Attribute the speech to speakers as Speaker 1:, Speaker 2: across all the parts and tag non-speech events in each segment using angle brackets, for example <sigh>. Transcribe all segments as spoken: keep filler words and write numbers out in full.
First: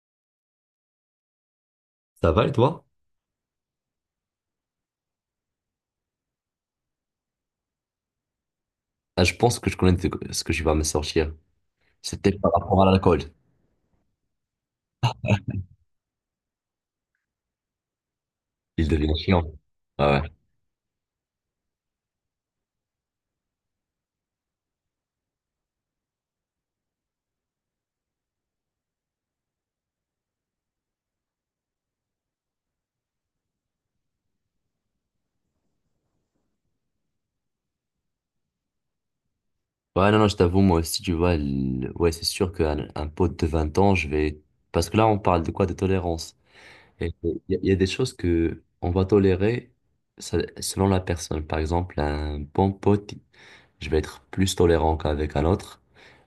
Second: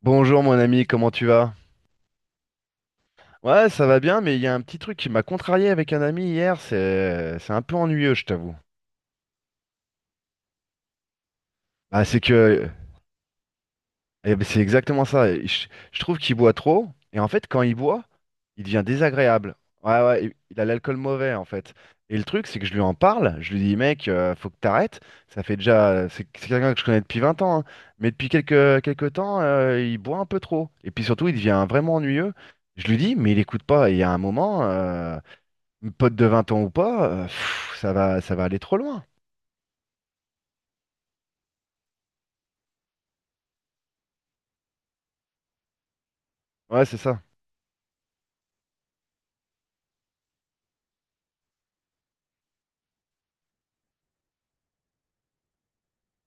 Speaker 1: Bonjour mon ami, comment tu vas?
Speaker 2: Ça va et toi?
Speaker 1: Ouais, ça va bien, mais il y a un petit truc qui m'a contrarié avec un ami hier, c'est c'est un peu ennuyeux, je t'avoue.
Speaker 2: Ah, je pense que je connais de- ce que je vais me sortir.
Speaker 1: Ah, c'est
Speaker 2: C'était par
Speaker 1: que
Speaker 2: rapport à l'alcool.
Speaker 1: eh ben, c'est exactement ça. Et Je, je trouve qu'il boit trop, et en fait, quand il boit, il devient
Speaker 2: Il devient chiant.
Speaker 1: désagréable. Ouais,
Speaker 2: Ah,
Speaker 1: ouais,
Speaker 2: ouais.
Speaker 1: il il a l'alcool mauvais en fait. Et le truc, c'est que je lui en parle, je lui dis, mec, euh, faut que t'arrêtes. Ça fait déjà, c'est c'est quelqu'un que je connais depuis vingt ans, hein, mais depuis quelques quelques temps, euh, il boit un peu trop. Et puis surtout, il devient vraiment ennuyeux. Je lui dis, mais il écoute pas. Et il y a un moment, euh, pote de vingt ans ou pas, euh, pff, ça va, ça va aller trop loin.
Speaker 2: Ouais, non, non, je t'avoue, moi aussi, tu vois, le- ouais, c'est sûr qu'un un pote de vingt ans, je vais... Parce que là, on parle de quoi? De tolérance.
Speaker 1: Ouais, c'est
Speaker 2: Et
Speaker 1: ça.
Speaker 2: il y, a il y a des choses que on va tolérer se- selon la personne. Par exemple, un bon pote, je vais être plus tolérant qu'avec un autre.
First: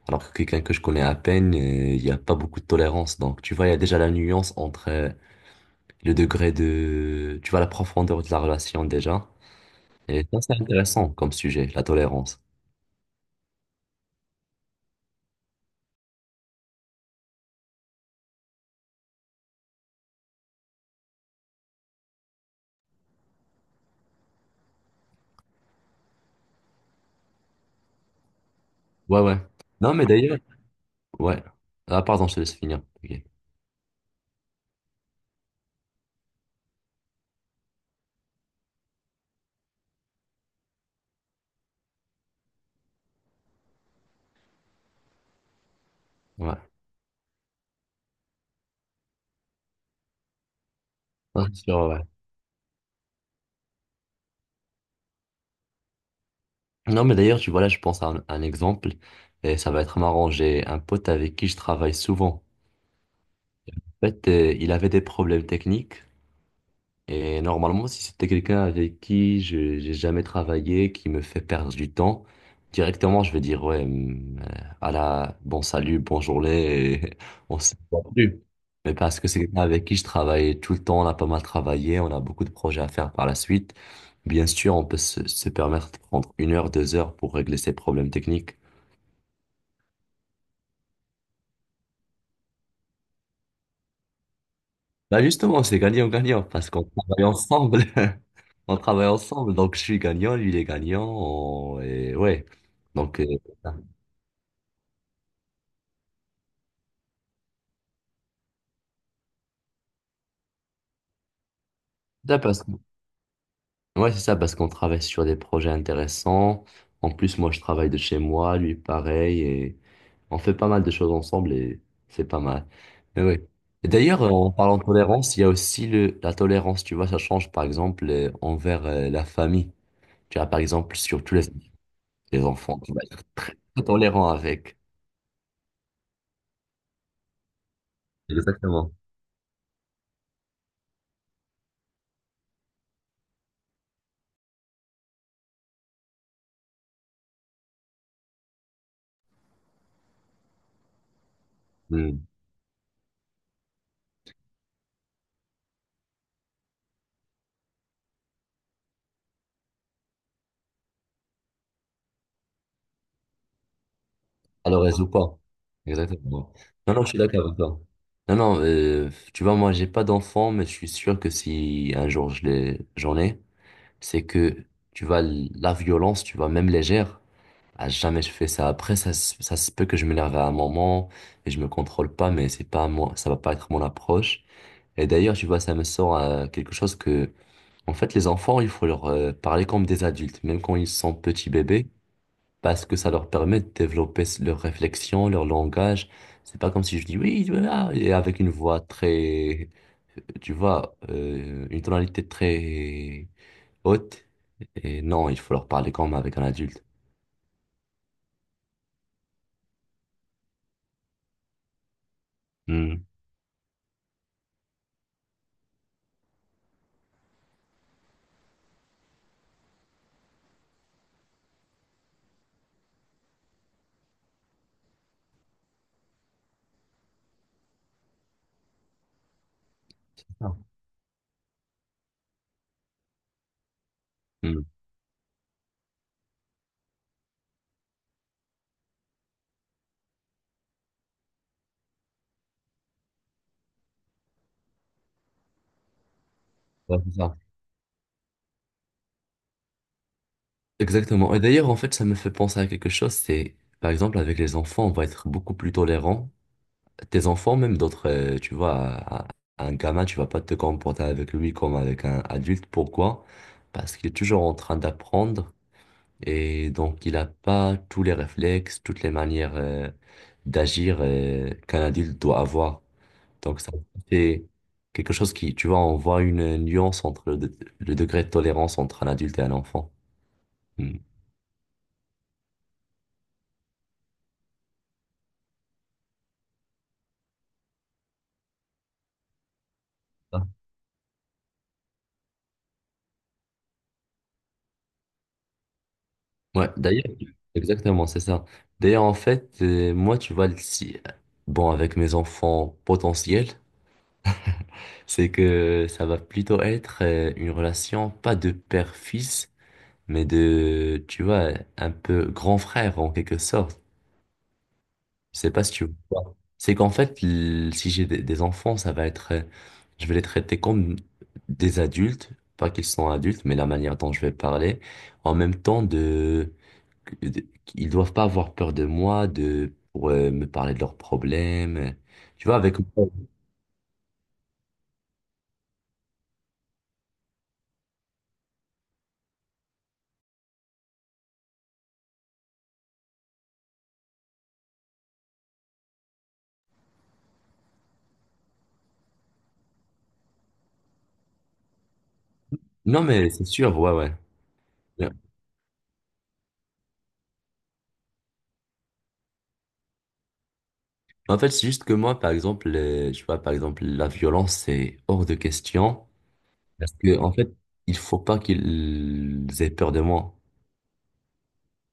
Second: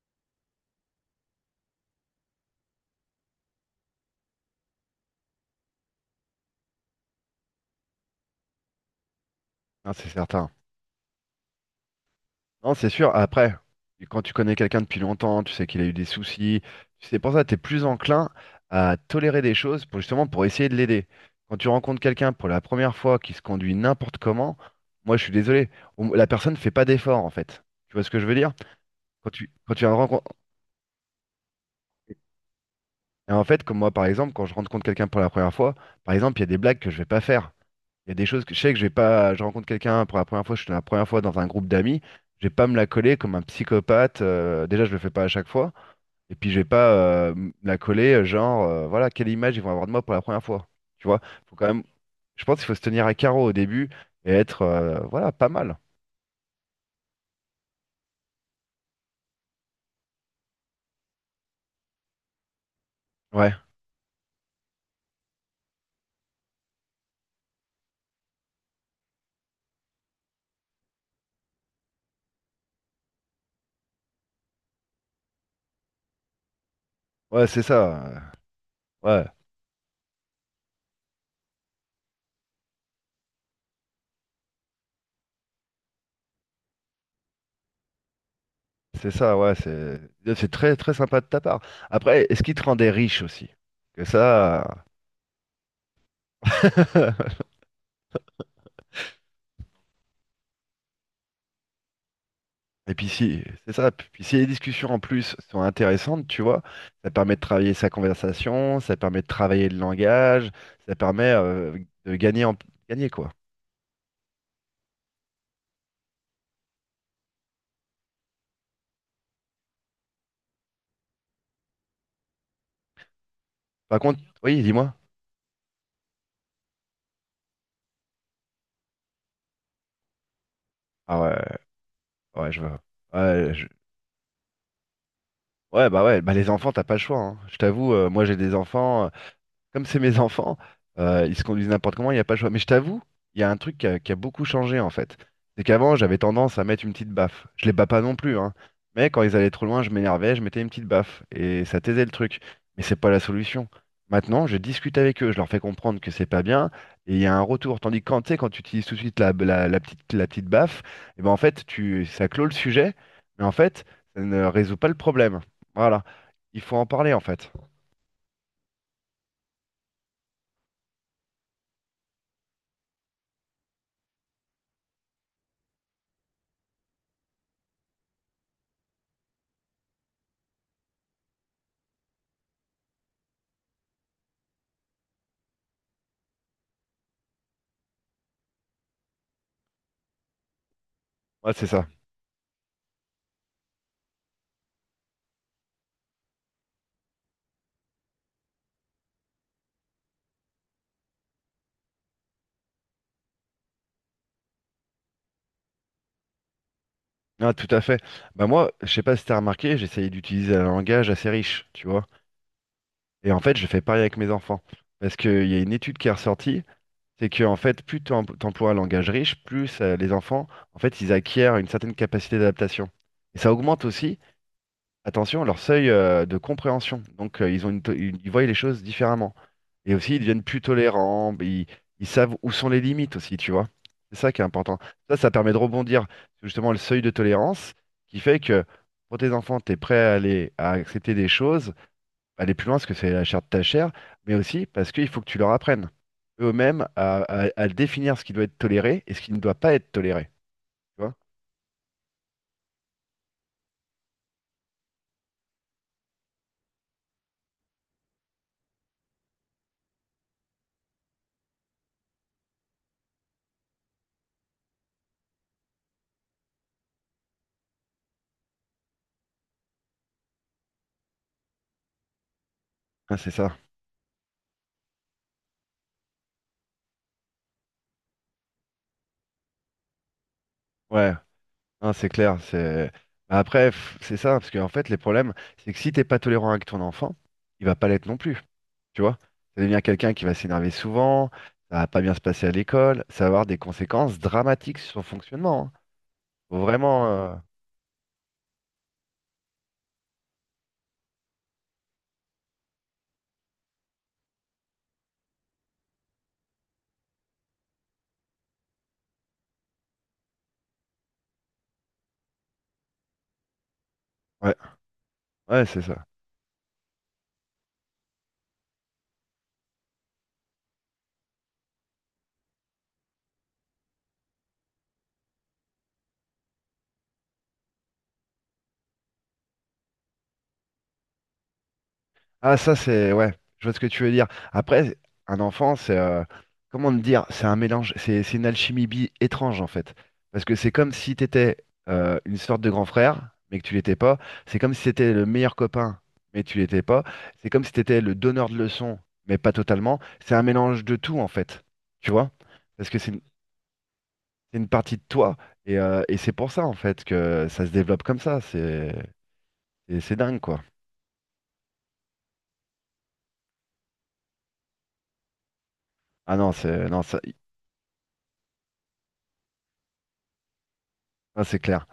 Speaker 2: Alors que quelqu'un que je connais à peine, euh, il n'y a pas beaucoup de tolérance. Donc, tu vois, il y a déjà la nuance entre... euh, le degré de, tu vois, la profondeur de la relation déjà.
Speaker 1: Non, c'est
Speaker 2: Et ça,
Speaker 1: certain.
Speaker 2: c'est intéressant comme sujet, la tolérance.
Speaker 1: Non, c'est sûr. Après, quand tu connais quelqu'un depuis longtemps, tu sais qu'il a eu des soucis. C'est pour ça que tu es plus enclin à tolérer des choses pour justement pour essayer de l'aider. Quand tu rencontres quelqu'un pour la première fois qui se conduit n'importe comment, moi je suis désolé, on- la personne ne fait pas d'effort en fait. Tu vois ce que je veux dire?
Speaker 2: Ouais,
Speaker 1: Quand
Speaker 2: ouais.
Speaker 1: tu, quand tu
Speaker 2: Non, mais
Speaker 1: rencontres.
Speaker 2: d'ailleurs, ouais. Ah, pardon, je te laisse finir. Ok.
Speaker 1: Et en fait, comme moi par exemple, quand je rencontre quelqu'un pour la première fois, par exemple, il y a des blagues que je vais pas faire. Il y a des choses que je sais que je vais pas. Je rencontre quelqu'un pour la première fois, je suis la première fois dans un groupe d'amis. Je vais pas me la coller comme un psychopathe. Euh, déjà, je le fais pas à chaque fois. Et puis, je
Speaker 2: Ouais.
Speaker 1: vais pas euh, me la coller, euh, genre, euh, voilà, quelle image ils vont avoir de moi pour la première fois. Tu vois,
Speaker 2: Non,
Speaker 1: faut
Speaker 2: c'est
Speaker 1: quand même.
Speaker 2: sûr, ouais.
Speaker 1: Je pense qu'il faut se tenir à carreau au début et être, euh, voilà, pas mal.
Speaker 2: Non, mais d'ailleurs, tu vois, là, je pense à un, un exemple, et ça va être marrant. J'ai un pote avec qui je travaille souvent.
Speaker 1: Ouais,
Speaker 2: En fait, euh, il avait des problèmes techniques, et normalement, si c'était quelqu'un avec qui je j'ai jamais travaillé, qui me fait perdre du temps, directement, je vais dire, ouais, hum, euh, à la, bon salut, bonne journée, et
Speaker 1: ouais,
Speaker 2: <laughs> on
Speaker 1: c'est
Speaker 2: se voit
Speaker 1: ça. euh,
Speaker 2: plus. Mais parce
Speaker 1: Ouais,
Speaker 2: que c'est quelqu'un avec qui je travaille tout le temps, on a pas mal travaillé, on a beaucoup de projets à faire par la suite. Bien sûr, on peut se, se permettre de prendre une heure, deux heures pour régler ses problèmes techniques.
Speaker 1: c'est ça. Ouais, c'est c'est très, très sympa de ta part. Après, est-ce qu'il te rendait riche aussi? Que ça.
Speaker 2: Bah justement, c'est gagnant-gagnant parce qu'on travaille
Speaker 1: <laughs>
Speaker 2: ensemble. <laughs> On travaille ensemble, donc je suis gagnant, lui il est gagnant, on- et ouais.
Speaker 1: Et puis
Speaker 2: Donc, euh,
Speaker 1: si, c'est
Speaker 2: ça
Speaker 1: ça. Puis si les discussions en plus sont intéressantes, tu vois, ça permet de travailler sa conversation, ça permet de travailler le langage, ça permet euh, de
Speaker 2: Ça,
Speaker 1: gagner en
Speaker 2: parce que-
Speaker 1: gagner quoi.
Speaker 2: ouais, c'est ça, parce qu'on travaille sur des projets intéressants. En plus, moi, je travaille de chez moi, lui, pareil, et on fait pas mal de choses ensemble, et c'est pas mal. Mais ouais. Et
Speaker 1: Par contre,
Speaker 2: d'ailleurs, euh, en
Speaker 1: oui,
Speaker 2: parlant de
Speaker 1: dis-moi.
Speaker 2: tolérance, il y a aussi le, la tolérance, tu vois, ça change, par exemple, euh, envers euh, la famille. Tu vois, par exemple,
Speaker 1: Ah
Speaker 2: surtout les,
Speaker 1: ouais,
Speaker 2: les
Speaker 1: ouais, je
Speaker 2: enfants,
Speaker 1: vois.
Speaker 2: tu vas être
Speaker 1: Ouais, je-
Speaker 2: très tolérant avec.
Speaker 1: ouais, bah ouais, bah les enfants, t'as pas le choix, hein. Je t'avoue, euh, moi j'ai des
Speaker 2: Exactement.
Speaker 1: enfants. Euh, comme c'est mes enfants, euh, ils se conduisent n'importe comment, il n'y a pas le choix. Mais je t'avoue, il y a un truc qui a, qui a beaucoup changé en fait. C'est qu'avant, j'avais tendance à mettre une petite baffe. Je les bats pas non plus, hein. Mais quand ils allaient trop loin, je m'énervais, je mettais une petite baffe. Et ça taisait le truc. Mais c'est pas la solution. Maintenant, je discute avec eux, je leur fais comprendre que c'est pas bien, et il y a un retour. Tandis que quand tu sais, quand tu utilises tout de suite la, la- la petite, la petite baffe, et ben en fait, tu, ça clôt le sujet, mais en fait, ça ne résout
Speaker 2: Alors
Speaker 1: pas le
Speaker 2: le pas.
Speaker 1: problème. Voilà.
Speaker 2: Exactement.
Speaker 1: Il faut en
Speaker 2: Non, non, je
Speaker 1: parler
Speaker 2: suis
Speaker 1: en
Speaker 2: d'accord
Speaker 1: fait.
Speaker 2: avec toi. Non, non, euh, tu vois, moi, j'ai pas d'enfant, mais je suis sûr que si un jour je l'ai, j'en ai, c'est que, tu vois, la violence, tu vois, même légère, à jamais je fais ça. Après, ça, se- ça se peut que je m'énerve à un moment et je me contrôle pas, mais c'est pas moi, ça va pas être mon approche. Et d'ailleurs, tu vois, ça me sort à quelque chose que, en fait, les enfants, il faut leur euh, parler comme des adultes, même quand ils sont petits
Speaker 1: Ouais, c'est ça.
Speaker 2: bébés parce que ça leur permet de développer s- leur réflexion, leur langage. C'est pas comme si je dis oui, voilà, et avec une voix très, euh, tu vois, euh, une tonalité très haute. Et non, il faut leur parler comme avec un adulte.
Speaker 1: Ah, tout à fait. Bah moi, je sais pas si t'as remarqué, j'essayais d'utiliser un langage assez riche, tu vois.
Speaker 2: Hmm.
Speaker 1: Et en fait, je fais pareil avec mes enfants. Parce qu'il y a une étude qui est ressortie, c'est que en fait, plus t'em- t'emploies un langage riche, plus euh, les enfants, en fait, ils acquièrent une certaine capacité d'adaptation. Et ça augmente aussi, attention, leur seuil euh, de compréhension. Donc, euh, ils ont une to- une- ils voient les choses différemment. Et aussi, ils deviennent
Speaker 2: Non.
Speaker 1: plus tolérants. Ils, ils savent où sont les limites aussi, tu vois. C'est ça qui est
Speaker 2: Hmm.
Speaker 1: important. Ça, ça permet de rebondir sur justement le seuil de tolérance qui fait que pour tes enfants, tu es prêt à aller à accepter des choses, aller plus loin parce que c'est la chair de ta chair, mais aussi parce qu'il faut que tu leur apprennes eux-mêmes
Speaker 2: Ouais, c'est
Speaker 1: à,
Speaker 2: ça.
Speaker 1: à à définir ce qui doit être toléré et ce qui ne doit pas être toléré. Tu vois?
Speaker 2: Exactement. Et d'ailleurs, en fait, ça me fait penser à quelque chose, c'est, par exemple, avec les enfants, on va être beaucoup plus tolérant tes enfants, même d'autres, euh, tu vois, à- à un gamin, tu vas pas te comporter avec lui comme avec un adulte. Pourquoi? Parce qu'il est toujours en train d'apprendre et donc il n'a pas tous les réflexes, toutes les manières euh, d'agir euh, qu'un adulte doit avoir.
Speaker 1: Ah, c'est ça.
Speaker 2: Donc ça, c'est quelque chose qui, tu vois, on voit une nuance entre le, de- le degré de tolérance entre un adulte et un enfant. Hmm.
Speaker 1: Ouais. Non, c'est clair, c'est. Bah après, pff, c'est ça, parce qu'en fait, les problèmes, c'est que si t'es pas tolérant avec ton enfant, il va pas l'être non plus, tu vois. Ça devient quelqu'un qui va s'énerver souvent, ça va pas bien se passer à l'école, ça va avoir des conséquences dramatiques sur son fonctionnement, hein. Faut
Speaker 2: Ouais, d'ailleurs,
Speaker 1: vraiment. euh,
Speaker 2: exactement, c'est ça. D'ailleurs, en fait, euh, moi, tu vois, si, bon, avec mes enfants potentiels, c'est que ça va plutôt être euh, une relation, pas de père-fils, mais de, tu vois, un peu grand frère en quelque sorte.
Speaker 1: Ouais,
Speaker 2: Je sais pas
Speaker 1: ouais,
Speaker 2: si
Speaker 1: c'est
Speaker 2: tu
Speaker 1: ça.
Speaker 2: vois. C'est qu'en fait, l- si j'ai des, des enfants, ça va être, euh, je vais les traiter comme des adultes, pas qu'ils sont adultes, mais la manière dont je vais parler, en même temps de, de- ils doivent pas avoir peur de moi, de pour euh, me parler de leurs problèmes, tu vois,
Speaker 1: Ah, ça,
Speaker 2: avec.
Speaker 1: c'est. Ouais, je vois ce que tu veux dire. Après, un enfant, c'est. Euh, Comment te dire? C'est un mélange. C'est c'est une alchimie bi étrange, en fait. Parce que c'est comme si t'étais euh, une sorte de grand frère, mais que tu l'étais pas. C'est comme si t'étais le meilleur copain, mais tu l'étais pas. C'est comme si t'étais le donneur de leçons, mais pas totalement. C'est un mélange de tout, en fait. Tu vois? Parce que
Speaker 2: Non,
Speaker 1: c'est une,
Speaker 2: mais c'est sûr, ouais, ouais.
Speaker 1: c'est une partie de
Speaker 2: Ouais.
Speaker 1: toi. Et, euh, et c'est pour ça, en fait, que ça se développe comme ça. C'est c'est c'est dingue, quoi.
Speaker 2: En fait, c'est juste que moi, par exemple, euh, je vois, par exemple, la violence, c'est hors de question,
Speaker 1: Ah non, c'est
Speaker 2: parce
Speaker 1: non,
Speaker 2: que
Speaker 1: ça,
Speaker 2: en fait, il faut pas qu'ils aient peur de moi,
Speaker 1: ça, c'est clair.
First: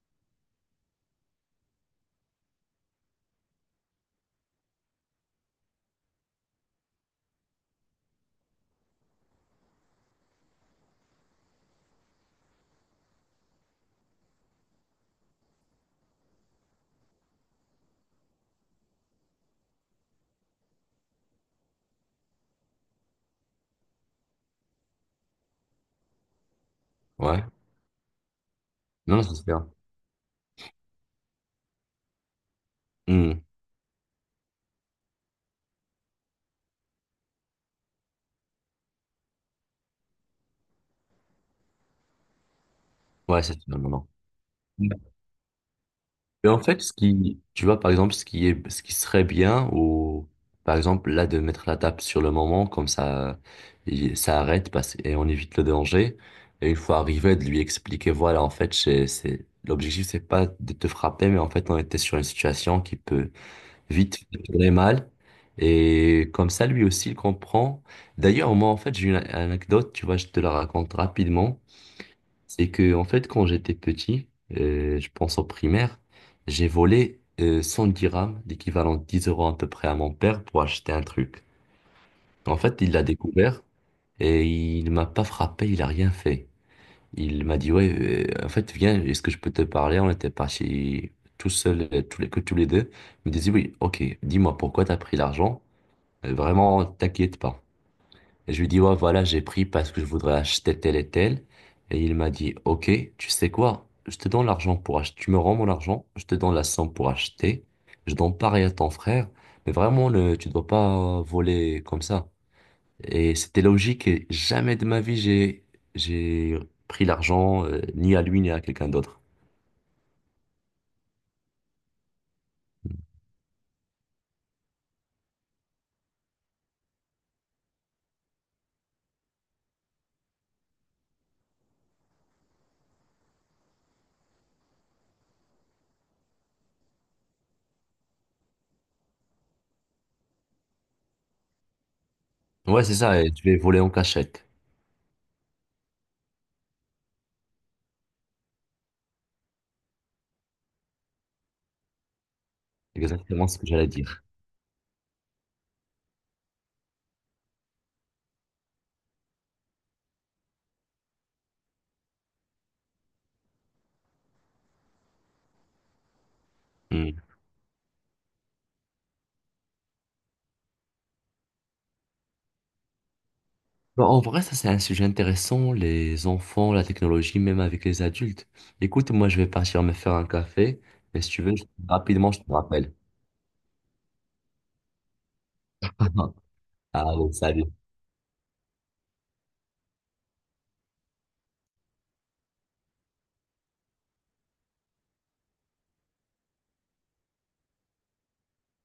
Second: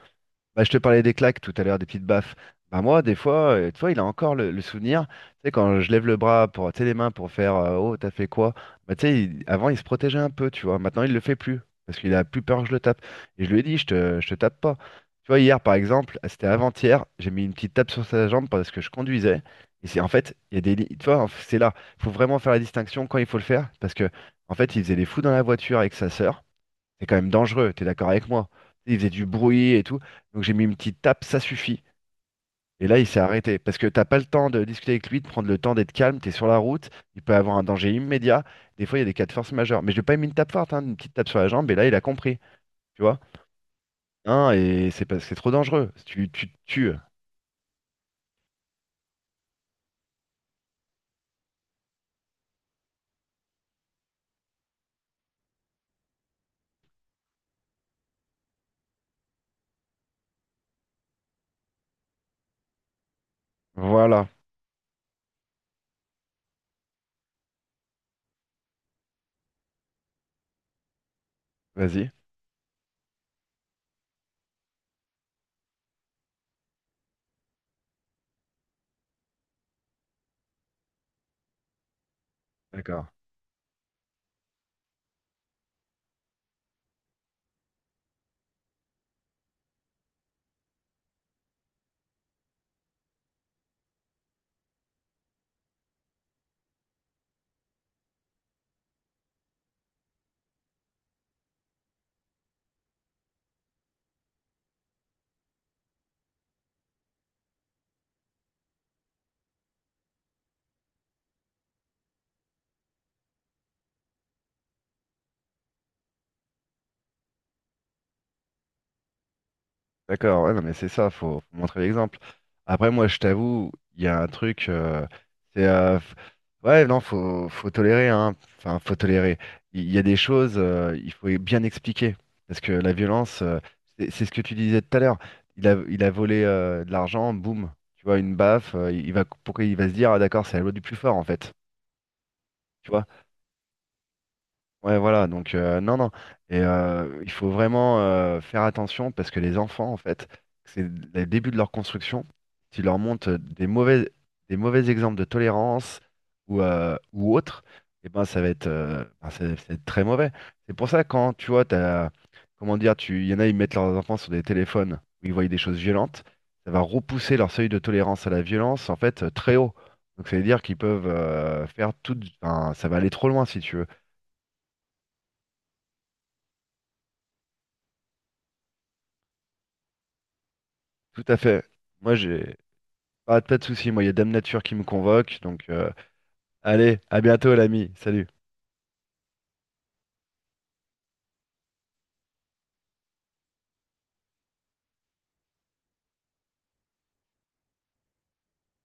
Speaker 1: Bah, je te parlais des claques tout à l'heure, des petites baffes. Bah, moi, des fois, euh, tu vois, il a encore le, le souvenir. Tu sais, quand je lève le bras pour, tu sais, les mains pour faire euh, oh, t'as fait quoi? Bah, tu sais, il- avant, il se protégeait un peu, tu vois. Maintenant, il le fait plus parce qu'il a plus peur que je le tape. Et je lui ai dit, je te, je te tape pas. Tu vois, hier, par exemple, ah, c'était avant-hier, j'ai mis une petite tape sur sa jambe parce que je conduisais. Et c'est en fait, il y a des. li- tu vois, en f- c'est là. Il faut vraiment faire la distinction quand il faut le faire parce que, en fait, il faisait les fous dans la voiture avec sa sœur. C'est quand même
Speaker 2: ouais.
Speaker 1: dangereux, t'es d'accord avec moi? Il faisait
Speaker 2: Non,
Speaker 1: du
Speaker 2: ça se perd.
Speaker 1: bruit et tout, donc j'ai mis une petite tape, ça suffit. Et là, il s'est
Speaker 2: Hmm.
Speaker 1: arrêté, parce que t'as pas le temps de discuter avec lui, de prendre le temps d'être calme, t'es sur la route, il peut avoir un danger immédiat. Des fois, il y a des cas de force majeure. Mais je lui ai pas mis une tape forte, hein, une petite tape sur la jambe, et là, il a compris, tu vois?
Speaker 2: Ouais, c'est non, non, non.
Speaker 1: Hein, et c'est parce que c'est trop dangereux, tu,
Speaker 2: Et
Speaker 1: tu te
Speaker 2: en fait,
Speaker 1: tues.
Speaker 2: ce qui, tu vois, par exemple, ce qui est, ce qui serait bien, ou par exemple, là, de mettre la tape sur le moment, comme ça, il- ça arrête parce, et on évite le danger. Et une fois arrivé, de lui expliquer, voilà, en fait, c'est, c'est- l'objectif, c'est pas de te frapper, mais en fait, on était sur une situation qui peut vite
Speaker 1: Voilà,
Speaker 2: tourner mal. Et comme ça, lui aussi, il comprend. D'ailleurs, moi, en fait, j'ai une anecdote, tu vois, je te la raconte rapidement.
Speaker 1: vas-y.
Speaker 2: C'est que, en fait, quand j'étais petit, euh, je pense au primaire, j'ai volé euh, cent dirhams, l'équivalent de dix euros à peu près à mon père pour acheter un truc. En fait, il l'a
Speaker 1: D'accord.
Speaker 2: découvert et il m'a pas frappé, il a rien fait. Il m'a dit, ouais, euh, en fait, viens, est-ce que je peux te parler? On était partis tout seuls, euh, tous les, que tous les deux. Il me disait, oui, ok, dis-moi pourquoi t'as pris l'argent. Euh, Vraiment, t'inquiète pas. Et je lui dis, ouais, voilà, j'ai pris parce que je voudrais acheter tel et tel. Et il m'a dit, ok, tu sais quoi? Je te donne l'argent pour acheter. Tu me rends mon argent, je te donne la somme pour acheter. Je donne pareil à ton frère. Mais vraiment, le, tu dois pas voler comme ça. Et c'était logique. Et jamais de ma vie, j'ai, j'ai pris l'argent, euh, ni à lui, ni à quelqu'un d'autre.
Speaker 1: D'accord, ouais, non, mais c'est ça, faut, faut montrer l'exemple. Après, moi, je t'avoue, il y a un truc, euh, c'est, euh, f- ouais, non, faut, faut tolérer, hein, enfin, faut tolérer. Il il y a des choses, euh, il faut bien expliquer, parce que la violence, euh, c'est c'est ce que tu disais tout à l'heure. Il a, il a volé euh, de l'argent, boum, tu vois, une baffe, euh, il va, pourquoi il va se dire, ah, d'accord, c'est la loi du plus fort, en fait,
Speaker 2: Ouais,
Speaker 1: tu
Speaker 2: c'est
Speaker 1: vois.
Speaker 2: ça. Et je vais voler en cachette.
Speaker 1: Ouais, voilà, donc euh, non, non. Et euh, il faut vraiment euh, faire attention parce que les enfants, en fait, c'est le début de leur construction. Tu leur montrent
Speaker 2: Exactement ce
Speaker 1: des
Speaker 2: que j'allais
Speaker 1: mauvais,
Speaker 2: dire.
Speaker 1: des mauvais exemples de tolérance ou, euh, ou autre, et ben, ça va être, euh, ben, ça va- ça va être très mauvais. C'est pour ça, quand tu vois, t'as, comment dire, tu, il y en a, ils mettent leurs enfants sur des téléphones où ils voient des choses violentes, ça va
Speaker 2: Hmm.
Speaker 1: repousser leur seuil de tolérance à la violence, en fait, euh, très haut. Donc, ça veut dire qu'ils peuvent euh, faire tout, enfin, ça va aller trop loin si tu veux.
Speaker 2: Bah, en vrai, ça c'est un sujet intéressant, les enfants, la technologie, même avec les adultes. Écoute, moi je vais partir me faire un café, mais
Speaker 1: Tout
Speaker 2: si
Speaker 1: à
Speaker 2: tu veux,
Speaker 1: fait.
Speaker 2: je-
Speaker 1: Moi,
Speaker 2: rapidement, je te
Speaker 1: j'ai
Speaker 2: rappelle.
Speaker 1: pas, pas de soucis. Moi, il y a Dame Nature qui me convoque. Donc, euh,
Speaker 2: <laughs>
Speaker 1: allez, à
Speaker 2: Allez,
Speaker 1: bientôt,
Speaker 2: salut.
Speaker 1: l'ami. Salut.